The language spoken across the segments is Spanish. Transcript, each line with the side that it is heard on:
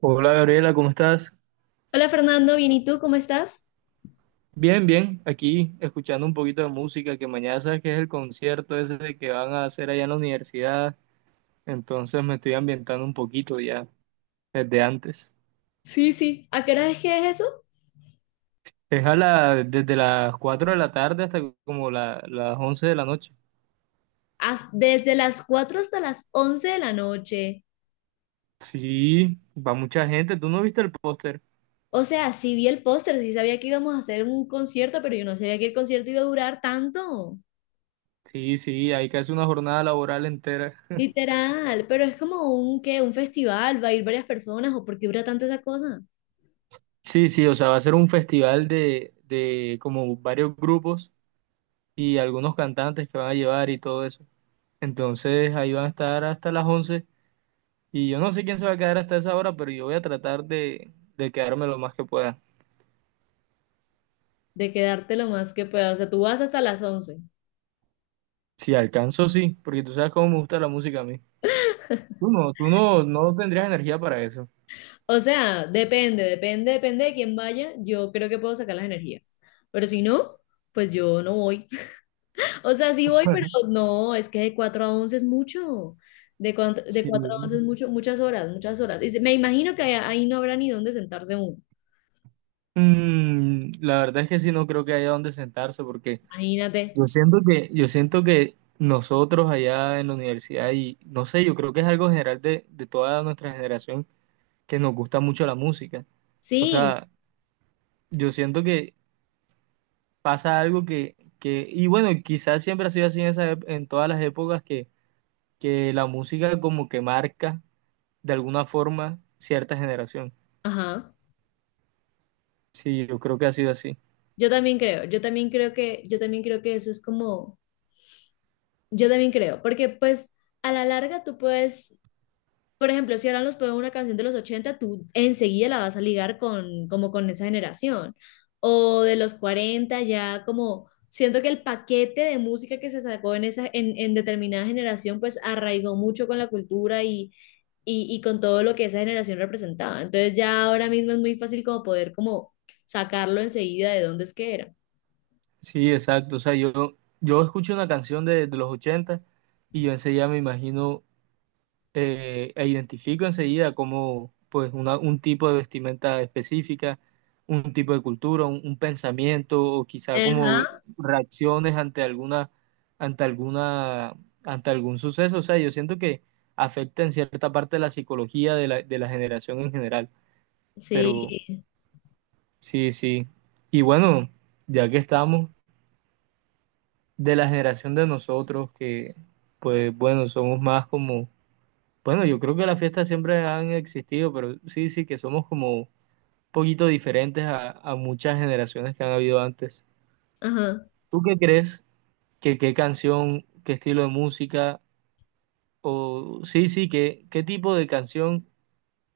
right: Hola Gabriela, ¿cómo estás?
left: Hola Fernando, bien, ¿y tú cómo estás?
right: Bien, bien, aquí escuchando un poquito de música, que mañana sabes que es el concierto ese que van a hacer allá en la universidad, entonces me estoy ambientando un poquito ya desde antes.
left: Sí, sí. ¿A qué hora es que es eso?
right: Es desde las 4 de la tarde hasta como las 11 de la noche.
left: Desde las 4 hasta las 11 de la noche.
right: Sí, va mucha gente, ¿tú no viste el póster?
left: O sea, sí vi el póster, sí sabía que íbamos a hacer un concierto, pero yo no sabía que el concierto iba a durar tanto.
right: Sí, sí, hay casi una jornada laboral entera.
left: Literal, pero es como un qué, un festival, va a ir varias personas, o por qué dura tanto esa cosa.
right: Sí, sí, o sea, va a ser un festival de como varios grupos y algunos cantantes que van a llevar y todo eso. Entonces ahí van a estar hasta las 11 y yo no sé quién se va a quedar hasta esa hora, pero yo voy a tratar de quedarme lo más que pueda.
left: De quedarte lo más que pueda. O sea, tú vas hasta las 11.
right: Si alcanzo, sí, porque tú sabes cómo me gusta la música a mí. Tú no, no tendrías energía para eso.
left: O sea, depende, depende, depende de quién vaya. Yo creo que puedo sacar las energías. Pero si no, pues yo no voy. O sea, sí voy, pero no, es que de 4 a 11 es mucho. De 4, de
right: Sí.
left: 4 a 11 es mucho, muchas horas, muchas horas. Y me imagino que ahí, ahí no habrá ni dónde sentarse uno.
right: La verdad es que sí, no creo que haya donde sentarse, porque
left: Imagínate.
right: yo siento que nosotros allá en la universidad, y no sé, yo creo que es algo general de toda nuestra generación, que nos gusta mucho la música. O
left: Sí,
right: sea, yo siento que pasa algo que y bueno, quizás siempre ha sido así en todas las épocas que la música como que marca de alguna forma cierta generación.
left: ajá.
right: Sí, yo creo que ha sido así.
left: Yo también creo que, yo también creo que eso es como, porque pues a la larga tú puedes. Por ejemplo, si ahora nos ponen una canción de los 80, tú enseguida la vas a ligar con, como con esa generación. O de los 40, ya como siento que el paquete de música que se sacó en esa, en determinada generación, pues arraigó mucho con la cultura y con todo lo que esa generación representaba. Entonces ya ahora mismo es muy fácil como poder como sacarlo enseguida de dónde es que era.
right: Sí, exacto. O sea, yo escucho una canción de los 80 y yo enseguida me imagino e identifico enseguida como pues un tipo de vestimenta específica, un tipo de cultura, un pensamiento o quizá como
left: Ajá,
right: reacciones ante alguna, ante algún suceso. O sea, yo siento que afecta en cierta parte la psicología de la generación en general, pero
left: sí,
right: sí, sí. Y bueno, ya que estamos de la generación de nosotros, que pues bueno, somos más como bueno, yo creo que las fiestas siempre han existido, pero sí, sí, que somos como un poquito diferentes a muchas generaciones que han habido antes.
left: ajá.
right: ¿Tú qué crees? ¿Que ¿qué canción, qué estilo de música? O sí, sí, que, ¿qué tipo de canción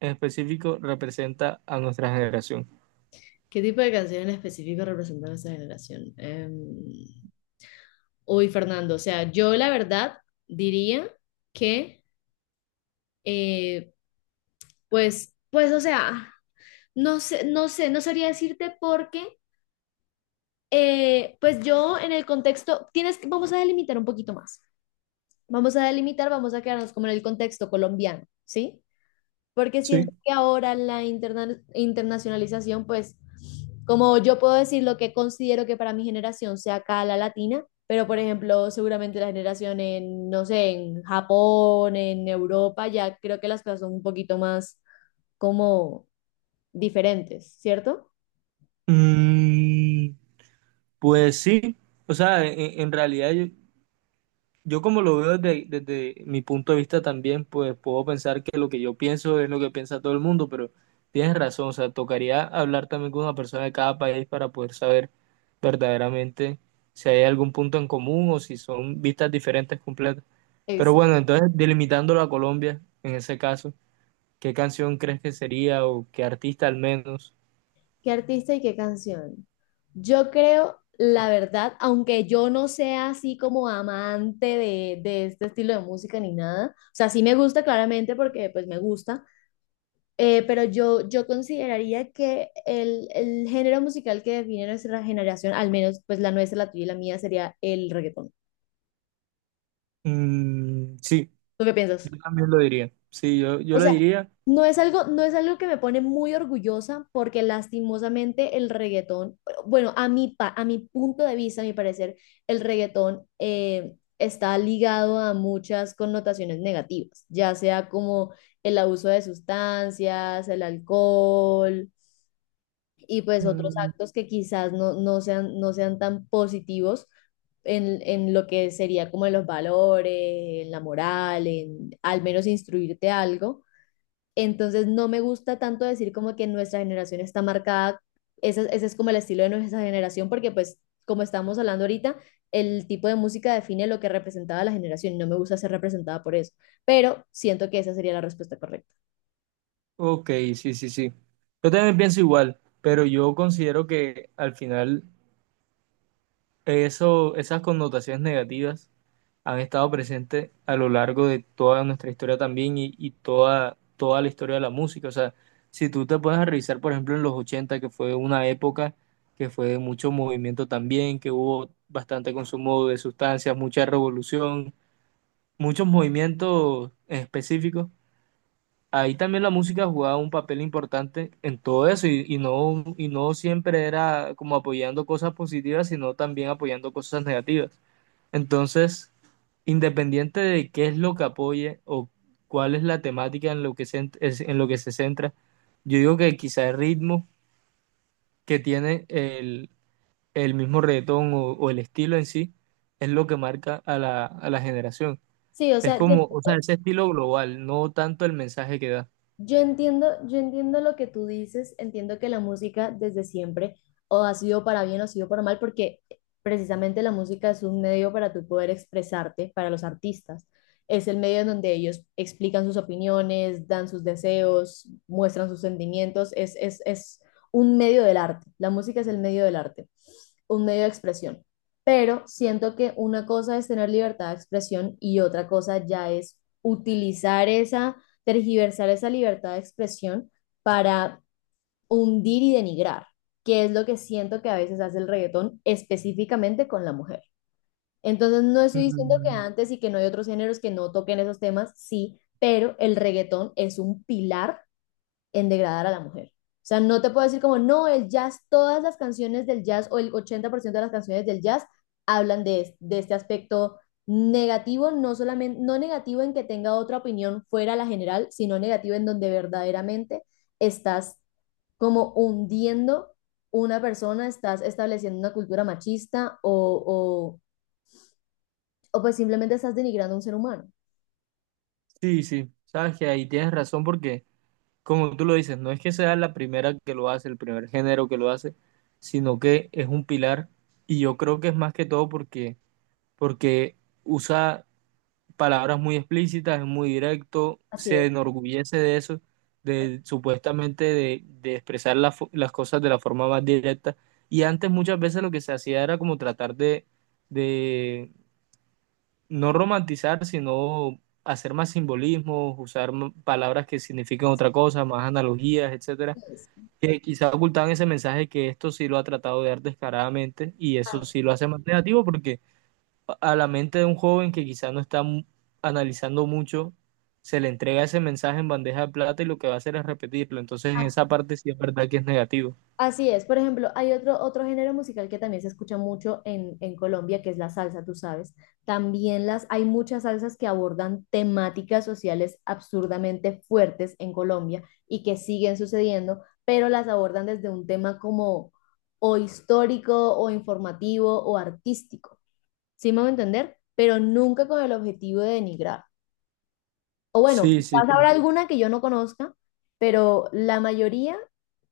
right: en específico representa a nuestra generación?
left: ¿Qué tipo de canción en específico representaba esa generación? Uy, Fernando, o sea, yo la verdad diría que, eh, pues, pues, o sea, no sé, no sé, no sabría decirte porque, pues yo en el contexto, vamos a delimitar un poquito más, vamos a quedarnos como en el contexto colombiano, ¿sí? Porque
right: Sí.
left: siento que ahora la internacionalización, pues, como yo puedo decir lo que considero que para mi generación sea acá la latina, pero por ejemplo, seguramente la generación en, no sé, en Japón, en Europa, ya creo que las cosas son un poquito más como diferentes, ¿cierto?
right: Mm, pues sí, o sea, en realidad yo, yo como lo veo desde mi punto de vista también, pues puedo pensar que lo que yo pienso es lo que piensa todo el mundo, pero tienes razón, o sea, tocaría hablar también con una persona de cada país para poder saber verdaderamente si hay algún punto en común o si son vistas diferentes completas. Pero bueno, entonces delimitándolo a Colombia, en ese caso, ¿qué canción crees que sería o qué artista al menos?
left: ¿Qué artista y qué canción? Yo creo, la verdad, aunque yo no sea así como amante de este estilo de música ni nada. O sea, sí me gusta claramente porque pues me gusta, pero yo consideraría que el género musical que define nuestra generación, al menos pues la nuestra, la tuya y la mía, sería el reggaetón.
right: Mm, sí,
left: ¿Tú qué piensas?
right: yo también lo diría. Sí, yo
left: O
right: lo
left: sea,
right: diría.
left: no es algo que me pone muy orgullosa porque lastimosamente el reggaetón, bueno, a mi punto de vista, a mi parecer, el reggaetón, está ligado a muchas connotaciones negativas, ya sea como el abuso de sustancias, el alcohol y pues otros actos que quizás no, no sean tan positivos en lo que sería como en los valores, en la moral, en al menos instruirte algo. Entonces no me gusta tanto decir como que nuestra generación está marcada, ese es como el estilo de nuestra generación, porque pues como estamos hablando ahorita, el tipo de música define lo que representaba la generación y no me gusta ser representada por eso, pero siento que esa sería la respuesta correcta.
right: Ok, sí, sí, sí. Yo también pienso igual, pero yo considero que al final eso, esas connotaciones negativas han estado presentes a lo largo de toda nuestra historia también y toda la historia de la música. O sea, si tú te pones a revisar, por ejemplo, en los 80 que fue una época que fue de mucho movimiento también, que hubo bastante consumo de sustancias, mucha revolución, muchos movimientos específicos. Ahí también la música jugaba un papel importante en todo eso y no siempre era como apoyando cosas positivas, sino también apoyando cosas negativas. Entonces, independiente de qué es lo que apoye o cuál es la temática en lo que se centra, yo digo que quizá el ritmo que tiene el mismo reggaetón o el estilo en sí es lo que marca a la generación.
left: Sí, o
right: Es
left: sea, yo-
right: como, o sea, ese estilo global, no tanto el mensaje que da.
left: Yo entiendo, yo entiendo lo que tú dices, entiendo que la música desde siempre o ha sido para bien o ha sido para mal, porque precisamente la música es un medio para tú poder expresarte, para los artistas. Es el medio en donde ellos explican sus opiniones, dan sus deseos, muestran sus sentimientos. Es un medio del arte. La música es el medio del arte, un medio de expresión. Pero siento que una cosa es tener libertad de expresión y otra cosa ya es utilizar esa, tergiversar esa libertad de expresión para hundir y denigrar, que es lo que siento que a veces hace el reggaetón específicamente con la mujer. Entonces, no estoy diciendo que
right: Mm.
left: antes y que no hay otros géneros que no toquen esos temas, sí, pero el reggaetón es un pilar en degradar a la mujer. O sea, no te puedo decir como, no, el jazz, todas las canciones del jazz o el 80% de las canciones del jazz hablan de este aspecto negativo, no solamente, no negativo en que tenga otra opinión fuera la general, sino negativo en donde verdaderamente estás como hundiendo una persona, estás estableciendo una cultura machista o pues simplemente estás denigrando a un ser humano.
right: Sí, sí, sabes que ahí tienes razón porque, como tú lo dices, no es que sea la primera que lo hace, el primer género que lo hace, sino que es un pilar y yo creo que es más que todo porque usa palabras muy explícitas, es muy directo,
left: Así
right: se
left: es.
right: enorgullece de eso, de supuestamente de expresar las cosas de la forma más directa y antes muchas veces lo que se hacía era como tratar de, no romantizar, sino hacer más simbolismos, usar palabras que significan
left: Así
right: otra cosa, más analogías, etcétera,
left: es.
right: que quizá ocultan ese mensaje que esto sí lo ha tratado de dar descaradamente y eso
left: Así
right: sí lo
left: es.
right: hace más negativo porque a la mente de un joven que quizá no está analizando mucho, se le entrega ese mensaje en bandeja de plata y lo que va a hacer es repetirlo. Entonces, en esa
left: Así
right: parte sí es verdad que es negativo.
left: Así es, por ejemplo, hay otro género musical que también se escucha mucho en Colombia, que es la salsa, tú sabes. También las, hay muchas salsas que abordan temáticas sociales absurdamente fuertes en Colombia y que siguen sucediendo, pero las abordan desde un tema como o histórico o informativo o artístico. ¿Sí me voy a entender? Pero nunca con el objetivo de denigrar. O bueno,
right: Sí, sí,
left: quizás
right: sí.
left: habrá alguna que yo no conozca, pero la mayoría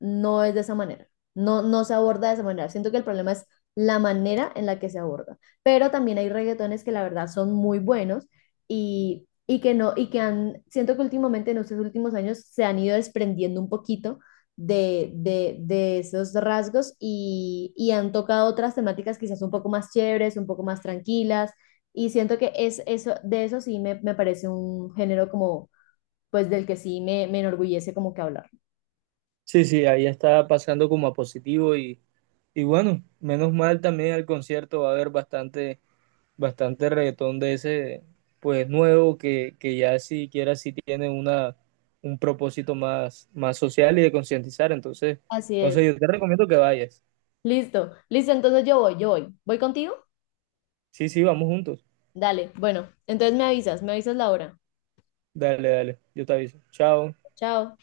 left: no es de esa manera. No, no se aborda de esa manera. Siento que el problema es la manera en la que se aborda. Pero también hay reggaetones que la verdad son muy buenos y que no, y que han, siento que últimamente en estos últimos años se han ido desprendiendo un poquito de esos rasgos y han tocado otras temáticas quizás un poco más chéveres, un poco más tranquilas, y siento que es eso. De eso sí me parece un género como, pues del que sí me enorgullece como que hablar.
right: Sí, sí, ahí está pasando como a positivo Y bueno, menos mal también al concierto va a haber bastante reggaetón de ese, pues nuevo, que ya siquiera sí tiene una, un propósito más, más social y de concientizar. Entonces,
left: Así
right: no
left: es.
right: sé, yo te recomiendo que vayas.
left: Listo, listo, entonces yo voy, yo voy. ¿Voy contigo?
right: Sí, sí, vamos juntos.
left: Dale, bueno, entonces me avisas la hora.
right: Dale, dale, yo te aviso. Chao.
left: Chao.